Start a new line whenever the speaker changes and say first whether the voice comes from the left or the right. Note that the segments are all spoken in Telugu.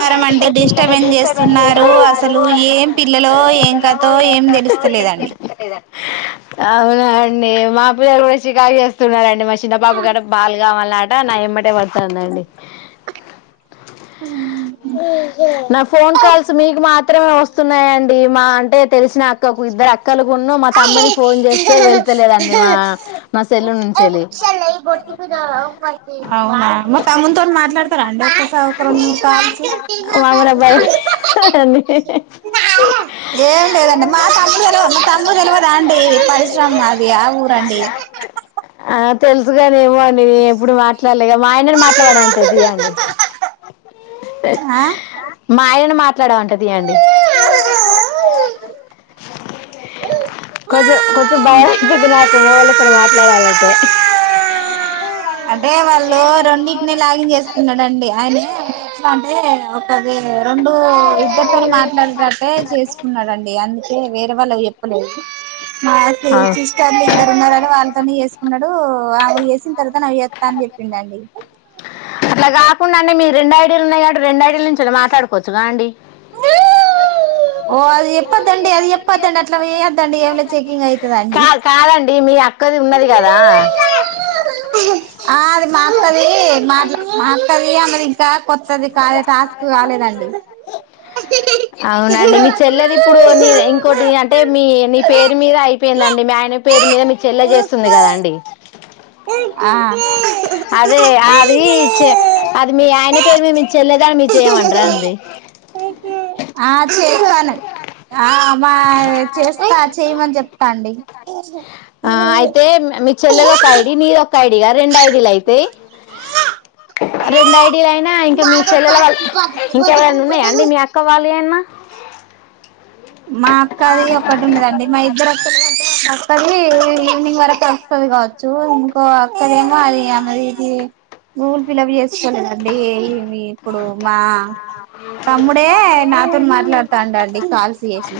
right: కారం అండి డిస్టర్బెన్ చేస్తున్నారు అసలు ఏం పిల్లలో ఏం కథో ఏం తెలు స్త లేదండి
left: అవునా అండి మా పిల్లలు గూడా శికాకు చేస్తున్నారండి మ చిన్నపాప గట పాలు గావాల్నాట నా ఎమ్మటే వడ్తాందండి త్రమే వస్తున్నాయండి మా అంటె తెలిసిన అక్కకు ఇద్దరు అక్కలు వున్ను మా తమ్ముని ఫోన్ చేస్తే వెళ్తలేదండి మా మా సెల్లును
right: అవునా మా తమ్ముని తొని మాట్లాడతారా అండి ఒకసా ఒక రెండు ముడు [unintelligible]
left: మామనబ్బాయ్ అండి
right: ఏం లేదండి మా తమ్ముడు తెల్వ మా తమ్ముడు తెల్వదా అండి పరిశ్రమ అది ఆ ఊరండి
left: ఆ అ తెలుసుగాని ఎమో అండి నేనేప్పుడు మాట్లాడలే ఇగా మా ఆయనని మాట్లాడవంట తీయండి
right: ఆ
left: మా ఆయనను మాట్లాడమంట తీయండి కొంచెం కొంచెం భయమైతుంది నాకు మొగొళ్ళ తొటి మాట్లాడాలంటే
right: అంటే వాళ్ళు రెండింటినీ లాగిన్ చేసుకున్నాడండి అయనే ఎట్లంటే ఒకది రెండు ఇద్దరు తొనే మాట్లాడెటట్టే చేసుకున్నాడండి అన్ టే వేరే వాళ్ళకి చెప్పలేదు మాకి
left: అవును
right: సిస్టర్లు ఇద్దరు ఉన్నారని వాళ్ళతోనే చేసుకున్నడు ఆవి వేసిన తరు త నాకు జేత్తా అని చెప్పిండండి
left: అట్లకాకుండా మీరు రెండు ఐడీలు ఉన్నాయి కాబట్టి రెండు ఐడిల నుంచి మాట్లాడుకోవచ్చునా అండి
right: ఓ అది చెప్పోద్దండి అది చెప్పద్దండి అట్లా వేయొద్దండి ఏమ్ లే చెకింగ్ అయితదండి
left: డి మీ అక్కది ఉన్నది కదా
right: ఆ అది మా అక్కది మాట్ల్ మా అక్కది ఆమెది ఇంకా కొత్తది కాలే టాస్క్ కాలేద అండి
left: అవునా అండి మీ చెల్లెది ఇప్పుడు నిది ఇంకోటి అంటే మీ నీ పేరు మీద అయిపోయిందండి మీ ఆయన పేరు మీద మీ చెల్ల చేస్తుంది గదా అండి
right: ఆ
left: అరే ఆది చె అది మీ ఆయన పేరు మీద్ మీ చెల్లేదాని మీద చెయమంట్ర అండి
right: అద్ ఆ మా చేస్తా చేయ్మని చెప్తాండి
left: ఆ అయితే మీ చెల్లెద్ ఒక ఐడి నీ ఒక ఐడిగా రెండు ఐడీలు అయితేయ్ రెండు ఐడిలు అయినా ఇంకా మీ చెల్లెల వాళ్ళ ఇంకెవరనా ఉన్నాయా అండి మీ అక్క వాళ్ పేనా
right: మా అక్క అది ఒకటి ఉన్నదండి మా ఇద్దరక్కలక్ అయితే కొత్తది ఇ ఈవినింగ్ వరకు అస్తది కావచ్చు ఇంకో అక్కడేమో అది ఆమె ఇది గూగుల్ పిల్లప్ చేస్కోలేదండి ఇది ఇప్పుడు మా తమ్ముడే నాతో మాట్లాడ్తాండండి కాల్స్ చేసి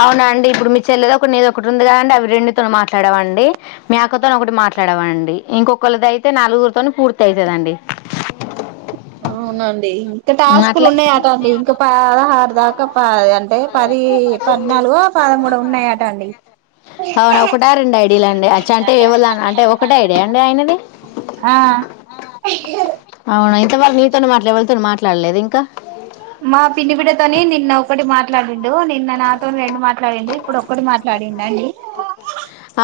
left: అవ్న అండి ఇప్పుడు మీ చెల్లేద్ ఒకట్ నిద్ ఒకట్ ఉంది కదండి అవి రెండితో మాట్లాడామండి మీ అక్కతో ఒకటి మాట్లాడమండి ఇంకోకల్దయితే నాల్గుర్తోని పూర్తి అయితదండి
right: అవునం ఇంకా టాస్కులు
left: అట్లే
right: ఉన్నాయాట అండి ఇంకా పదహారు దాకా అంటే పది పద్నాల్ ఒ పదముడో ఉన్నాయట అండి
left: అవ్నా ఒకటా రెండ ఐడిల అండి అచ్చ అంటే ఎవళ్ అంటే ఒకటే ఐడియా అండి ఆయ్నది
right: ఆ
left: ఇంకవళ్ మీతోన్ మాట్లే ఎవల్ వాళ్ళతో మాట్లాడ్లేద ఇంకా
right: మా పినీ బిడతోని నిన్న ఒకటి మాట్లాడిండు నిన్న నా తొని రెండు మాట్లాడిండు ఇప్పుడు ఒక్కటి మాట్లాడిండు అండి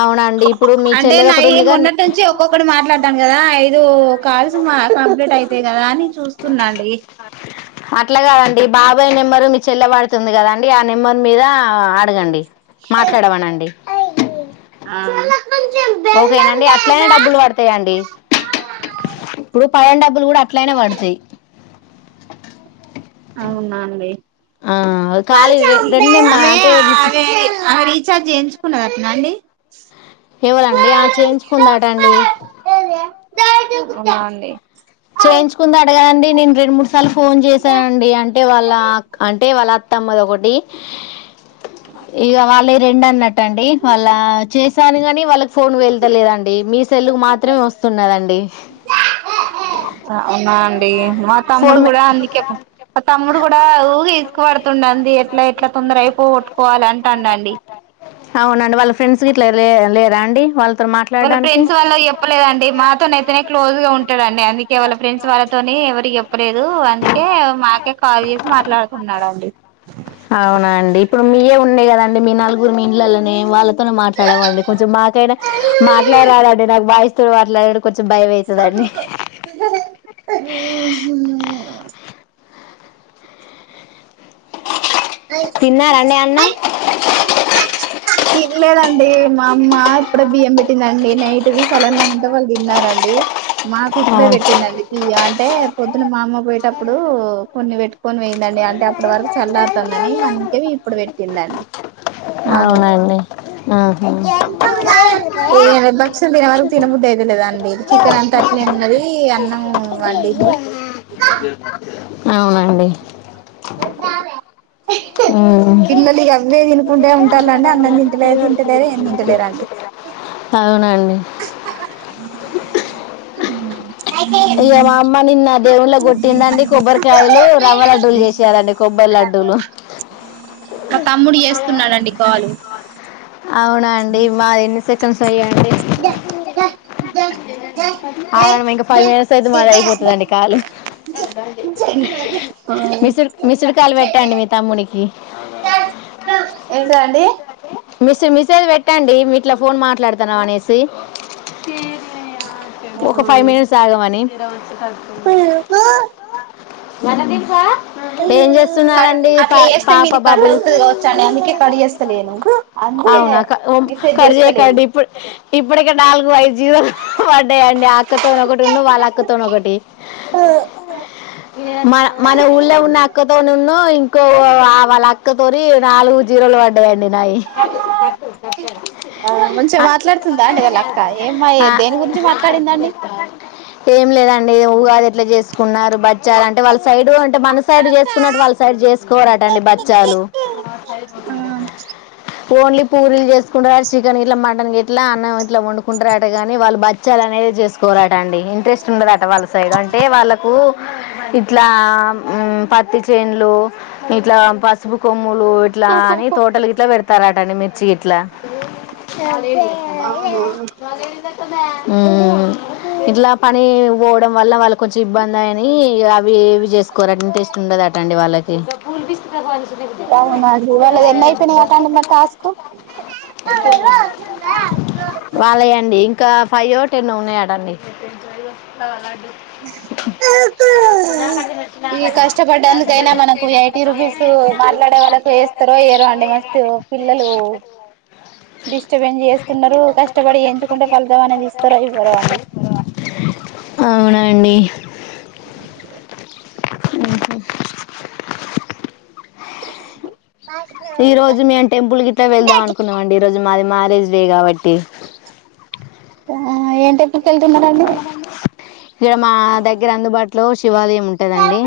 left: అవ్న అండి ఇప్పుడు మీ
right: అంటే
left: చెల్లెది ఒకటి
right: నాయి
left: ఉంది కానీ
right: మొన్నటి నుంచి ఒక్కొక్కటి మాట్లాడ్డాను కదా ఐదు కాల్స్ మ కంప్లీట్ అయితాయి కదా ఆని చూస్తున్నాండి
left: అ అట్లా కాదండి బాబాయ్ నెంబరు మీ చెల్లె వడ్తుంది కదండి ఆ నెంబర్ మీద అడగండి మాట్లాడవనండి
right: ఆ
left: ఓకేనండి అట్లయిన డబ్బులు వడ్తాయండి ఇప్పుడు పయన డబ్బులు కూడా అట్లయిన పడ్తయి
right: అవున అండీ
left: ఖాళీ రె రెండేమ్మా
right: తనే
left: అంటే మీ చి
right: ఆదే అది రీఛార్జ్ చెయించ్ కున్నదట్నా అండి
left: ఎవరండి ఆ చేయించుకుందాట అండి
right: అవ్న అండి
left: చేయించుకుందటా గాదండి నేన్ రెండు మూడు సార్లు ఫోన్ చేశానండి అంటే వాళ్ళ క్ అంటే వాళ్ళ క్ తమ్మద్ ఒకటి ఇగా వాళ్ళై రెండు అన్నటండి వాళ్ళ చేసి తాంది గాని వాళ్ళకి ఫోన్ వెళ్తలేదండి మీ సెల్లుకు మాత్రమే ఒస్తున్నదండి
right: అవ్నా అండి మా
left: ఫోర్
right: తమ్ముడు
left: మే
right: కూడా అందుకే మా తమ్ముడు కూడా ఊగే తీస్కు పడుతుండండి ఎట్లా ఎట్లా తొందర్ అయిపోగొట్టుకోవాల అంటండండి
left: అవ్నండి వాళ్ళ ఫ్రెండ్స్ గిట్లా లే లేరా అండి వాళ్
right: వాళ్ళ ఫ్రెండ్స్ వాళ్ళ చెప్పలేదండి మాతోనైతేనే క్లోజ్ గా ఉంటడండి అందిక్ ఇగ వాళ్ళ ఫ్రెండ్స్ వాళ్ళతోని ఎవరి చెప్పలేదు అందుకే మాకే కాల్ చేసి మాట్లాడుకున్నాడండి
left: అవ్నా అండి ఇప్పుడు మీయే ఉం మీ నలుగుర్ మీ ఇండ్లలోనే వాళ్ళతో మాట్లాడేవాడి కొంచెం మాకైనా మాట్లాడరాదండి నాకు బాయిస్ తో మాట్లాడుడు కొంచెం భయం అయితదండీ
right: ఓహో
left: తిన్నారండి అన్నం
right: తిన్లేదం అండి మా అమ్మ ఇప్పుడే బియ్యం పెట్టిందండి నైట్ది సలన్నం ఉంటే వాళ్ళ్ తిన్నారండి మాకు ఇప్పుడే పెట్టిందండి బియ్య అంటే పొద్దున్న మా అమ్మ పోయేటప్పుడు కొన్ని పెట్కొని పోయిందండి అంటే అప్పుడ్ వర్కు చల్లర్ అని మనకేం ఇప్పుడు పెట్టిందండి నాది కూడా
left: అవునండి ఆహా.
right: [unintelligible] తి బోయేవరకు తిన వరకు తినబుద్దయితలేదండి చికెనంతట్నే ఉన్నది అన్నం వండింది
left: అవునండి ఉమ్.
right: పిల్లలిగ అవ్వే తినుకుంటే ఉంటాల్ల
left: అవునండి
right: మ్
left: ఇగ మామ్మ నిన్న దేవుంలకొట్టిందండి కొబ్బరికాయలు రవ్వ లడ్డూలు చేసేయాలండి కొబ్బరి లడ్ డ్డులు
right: మా తమ్ముడు చేస్తున్నాడండి కాలు
left: అవునా అండి మా ఎన్ని సెకండ్స్ అయ్యాయండి
right: ఇదా
left: ఆగండి మేం ఇంక ఫైవ్ మినిట్స్ అయితే మాధై పోతదండి కాల్
right: ఆ
left: పెట్టండి మీ తమ్మునికి
right: ఎంటిదండి
left: మిస్ మిసేజ్ పెట్టండి మీ ఇట్లా ఫోన్ మాట్లాడుతన్నాం అనేసి ఒక ఫైవ్ మినిట్స్ ఆగమని ఏం
right: కట్
left: చేస్తున్నారండి
right: అట్లా
left: పా
right: చేస్తే
left: పాప
right: మీది కట్ అవుతది
left: బాబులు
right: కావచ్చండి అందుకే కట్ చేస్తాలేను
left: అవునా కర్ కర్ చెయ్ కర్ ఇప్ప-ఇప్పుటిక నాలుగు ఐదు జియోలు పడ్డాయ డి ఆ అక్కతోనొకటి ఉండు వాళ్ళక్కతోనొకటి మ మనఊళ్ళే ఉన్నా అక్కతో ను న్నో ఇంకో వాళ్ళ అక్కతోని నాలుగు జీరోలు పడ్డాయండి నాయి యి
right: ఆ మంచిగ మాట్లాడుతుందా అండి వాళ్ళక్క ఏమ్ మాయే
left: ఆ,
right: దేని గురించి మాట్లాడిందండి
left: ఏం లేదండి ఉగా ఎట్లా చేసుకున్నారు బచ్చాలంటే వాళ్ళ సైడ్ అంటే మన సైడ్ చేసుకున్నట్టు వాళ్ళ సైడ్ చేసుకోరాటండి బచ్చా లు
right: ఆ
left: ఓన్లీ పూరీలు చేసుకుంటారట చికెన్ గిట్ల మటన్ గిట్ల అన్నం ఇట్లా వండుకుంటారట కాని వాళ్ళు బచ్చాలనే చేసుకోరాటండి ఇంట్రెస్ట్ ఉండదట వాళ్ళ సైడ్ అంటే వాళ్ళకు ఇట్లా పత్తి చేన్లు ఇట్లా పసుపు కొమ్ మ్ములు ఇట్లా అని తోటల్ గిట్లా పెడ్ తరటండి మిర్చి గిట్లా మ్ మ్ ఇట్లా పని పోవడం వల్ల వాళ్ళ కొంచెం ఇబ్బందని గా వి ఏవి చేసుకోరాట ఇంట్రెస్ట్ ఉండదట అండి వాళ్ళకి
right: అవునా జీ వాళ్ళది ఎన్ని అయిపోయినయట అండి మ టాస్కు
left: వాళ్ళయండి ఇంకా ఫై ఓ టెన్ ఓ ఉన్నాయటండి
right: ఇ కష్టపడ్డందుకైనా మనకు ఎయిటీ రుపీస్ స్ మాట్లాడే వాళ్ళకు ఎస్తారో ఏయ్యరో అండి మస్తు పిల్లలు డిస్టబెన్స్ చేస్తున్నరు కష్టపడి ఎంచుకుంటే ఫలితం అనేది ఇస్తారో ఇవ్వరో అండి
left: అవునండి ఉ హు జు మేము టెంపుల్ గిట్లా వెళ్దాం అనుకున్నాంమండి ఈ రోజు మాది మ్యారేజ్ డే కాబట్టి
right: ఆహ ఏ టెంప్
left: ఇగ మా దగ్గర అందుబాటులోష్ శివాలయం ఉంటదండి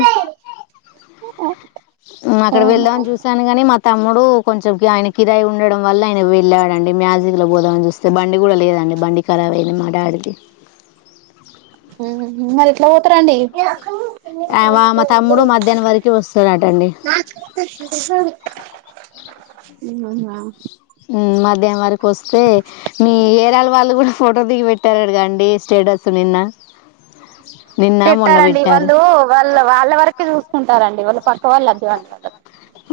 left: అక్కడ
right: అవునా
left: వెళ్దాం అని చూసాను కానీ మా త మ్ముడు కొంచెం కి ఆయనకి ఇదై ఉండడం వల్ల ఆయన వెళ్ళాడండి మ్యాజి లో పోదామని చూస్తే బండి కూడా లేదండి బండి ఖరాబ్ అయింది మా డాడీ ది
right: మరి నూతరండీ ఉ
left: ఆ, వా- మా తమ్ముడు మధ్యాహ్నం వరకు వస్తాడటండి
right: అవునా
left: ఊ మధ్యాహం వరకు వస్తే మీ ఏరాళ్ళ వాళ్ళు కూడా ఫోటోల్ దిగి పెట్టారుడుగాండి స్టేటస్ నిన్న నిన్న మొన్న
right: పెట్టరండీ
left: పెట్టారు
right: వాళ్ళు వాళ్ళల వరకే చూసుకుంటారండి వాళ్ళు పక్క వాళ్ళు వద్దు అనుకుంట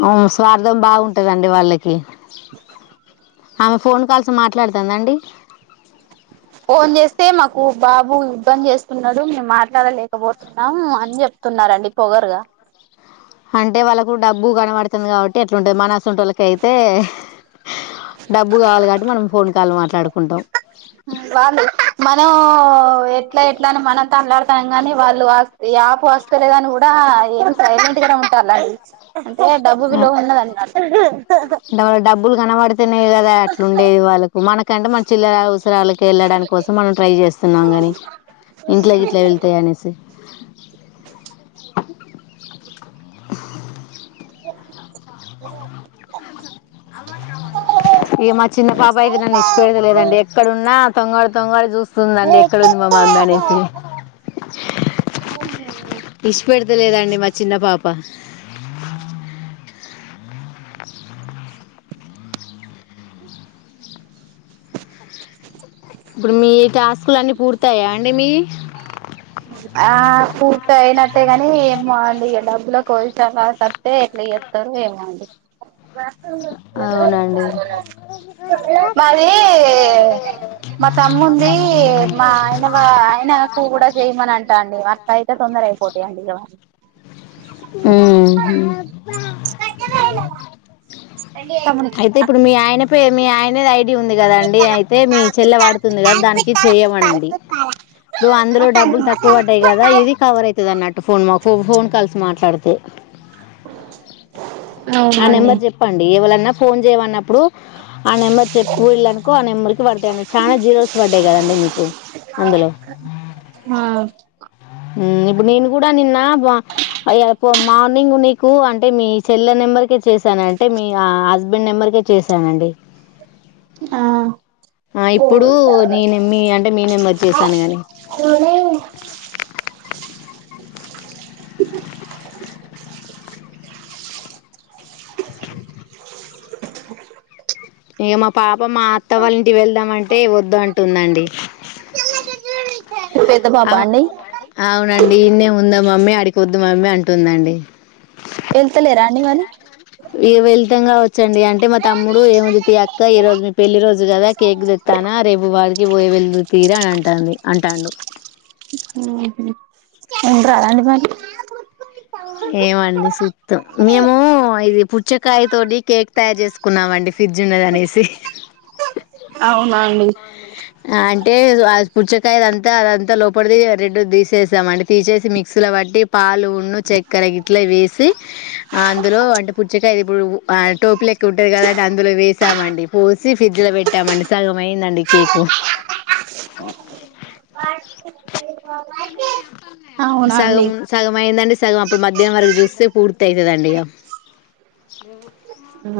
left: ఆ స్వార్థం బావుంటాది అండి వాళ్ళకి ఆమె ఫోన్ కాల్స్ మాట్లాడుతందండి
right: ఫోన్ చేస్తే మాకు బాబు ఇబ్బంది చేస్తున్నాడు మే మా ట్లాడ లేకపోతున్నాం అని చెప్తున్నారండి పొగరుగా
left: అంటే వాళ్ళకు డబ్బు కనబడుతుంది కాబట్టి అట్లుంటది మనసొంటోలకయితే డబ్బు కావాలి కాబట్టి మనం ఫోన్ కాల్ మాట్లాడుకుంటాం
right: వాళ్ళు మనం ఎట్లా ఎట్లా అని మన తట్లాడుతాం గాని వాళ్ళు ఈ ఆపు వస్తలేదని కూడా ఏం సైలెంట్ గనే ఉంటాలండి అంటే డబ్బు విలో ఉన్నదన్నమాట
left: వాళ్లకు మనకంటే మన చిల్లర అవసరాలకు వెళ్ళడా కోసం మనం ట్రై చేస్తున్నాం గాని ఇంట్లా గిట్ల వెళ్తయ్ అనేసి హా అవ్వ కావగ్గా ఇక మా చిన్న పాప అయితే నన్ను ఇడ్చిపేతలేదు అండి ఎక్కడున్నా తొంగవడి తొంగవడి చూస్తుందండి ఎక్కడ ఇది మా మమ్మీ అనేసి ఇడ్చిపెడతలేదండి మా చిన్న పాప ఇప్పుడు మీ టేస్కులు అన్ని పూర్తాయ్యా అండి మీయి
right: ఆ పూర్తి అయినట్టే గాని ఏమో అండి ఇగ డబ్బులకు కొలతపతతే ఎట్లా చెప్తారు ఏమో అండి
left: అవునండి
right: మాది మా తమ్ముంది మా ఆయన ఆయనకు కూడా చేయమని అంటా అండి అట్లా అయితే తొందర అయిపోతాయి అండి ఇగ మరి
left: ఊహు
right: తమ్మునికి
left: అయితే
right: అక్క
left: ఇప్పుడు మీ ఆయన పేరు మీ ఆయన అయ్ డి ఉంది కదాండి అయితే మీ చెల్లె వాడుతుంది కదా దానికి చేయమనండి ఇప్పుడు అందులో డబ్బులు తక్కువ పడ్డాయి కదా ఇది కవర్ ఐతది అన్నట్టు ఫోన్ వాక్ ఫో ఫోన్ కాల్స్ మాట్లాడితే ఆ
right: అవునా అండి
left: నెంబర్ చెప్పండి ఎవలన్నా ఫోన్ చేయమన్నప్ ఇప్పుడు ఆ నెంబర్ చెప్పిళ్ళనుకో ఆ నెంబర్ కి పడతా చాలా జీరోస్ పడ్డాయి కదండి మీకు అందులో
right: ఆ
left: ఊ ఇప్పుడు నేను కూడా నిన్న మా అ యప్ పో మార్నింగ్ నీకు కూ అంటే మీ చెల్లె నెంబర్ చేశానంటే మీ హస్బెండ్ నెంబరకే చేశానండి
right: ఆ
left: ఆ ఇప్పుడు నేను మీ అంటే మీ నెంబర్ కి చేసాను గాని ఇగ మా పాప మా అత్త వాళ్ళ ఇంటి వెళ్దాం అంటే వద్దు అంటుందండి
right: పెద్ద పాప
left: అ
right: అండి
left: అవునండి ఇన్నే ఉందా మమ్మీ ఆడికోద్దు మమ్మీ అంటుందండి
right: వెళ్తలేరా అండి మరి
left: ఇగ వెళ్తాం కావా చ్చండి అంటే మా తమ్ముడు ఏముంది తీ అక్క ఈ రోజు మీ పెళ్లి రోజు కదా కేక్ తెస్తానా రేపు వాడికి పోయే వెళ్దు తీర అంటాంది అంటాడు
right: ఉంట రాదండి మరి
left: ఏమండి సుత్ం మేము ఇది పుచ్చకాయ తోటి కేక్ తయారు చేసుకున్నామండి ఫ్రిడ్జ్ ఉన్నదనేసి
right: అవునా అండి
left: ఆ అంటే ఆ పుచ్చకాయ అంతా అదంతా లోపడి రెడ్ తీసేసం అండి తీసేసి మిక్సీ లో బట్టి ప పాలు ఉన్ను చెక్ కరీగిట్లా వేసి అందులో అంటే పుచ్చకాయది ఇప్పుడు ఆ టోపి లెక్క ఉంటా కదాంట అందులో వేసామండి పోసి ఫ్రిడ్జ్ లో పెట్టామండి సగం అయిందండి కేక్
right: అవునా
left: సగం
right: అండి
left: సగం అయిందండి సగం అప్పుడు మధ్యాహ్నం వరకు చూస్తే పూర్తి అయితడండి ఇగ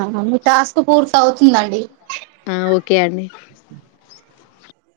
right: ఆ మీ టాస్క్ పూర్తి అవుతుందండి
left: ఆ ఓకే అండి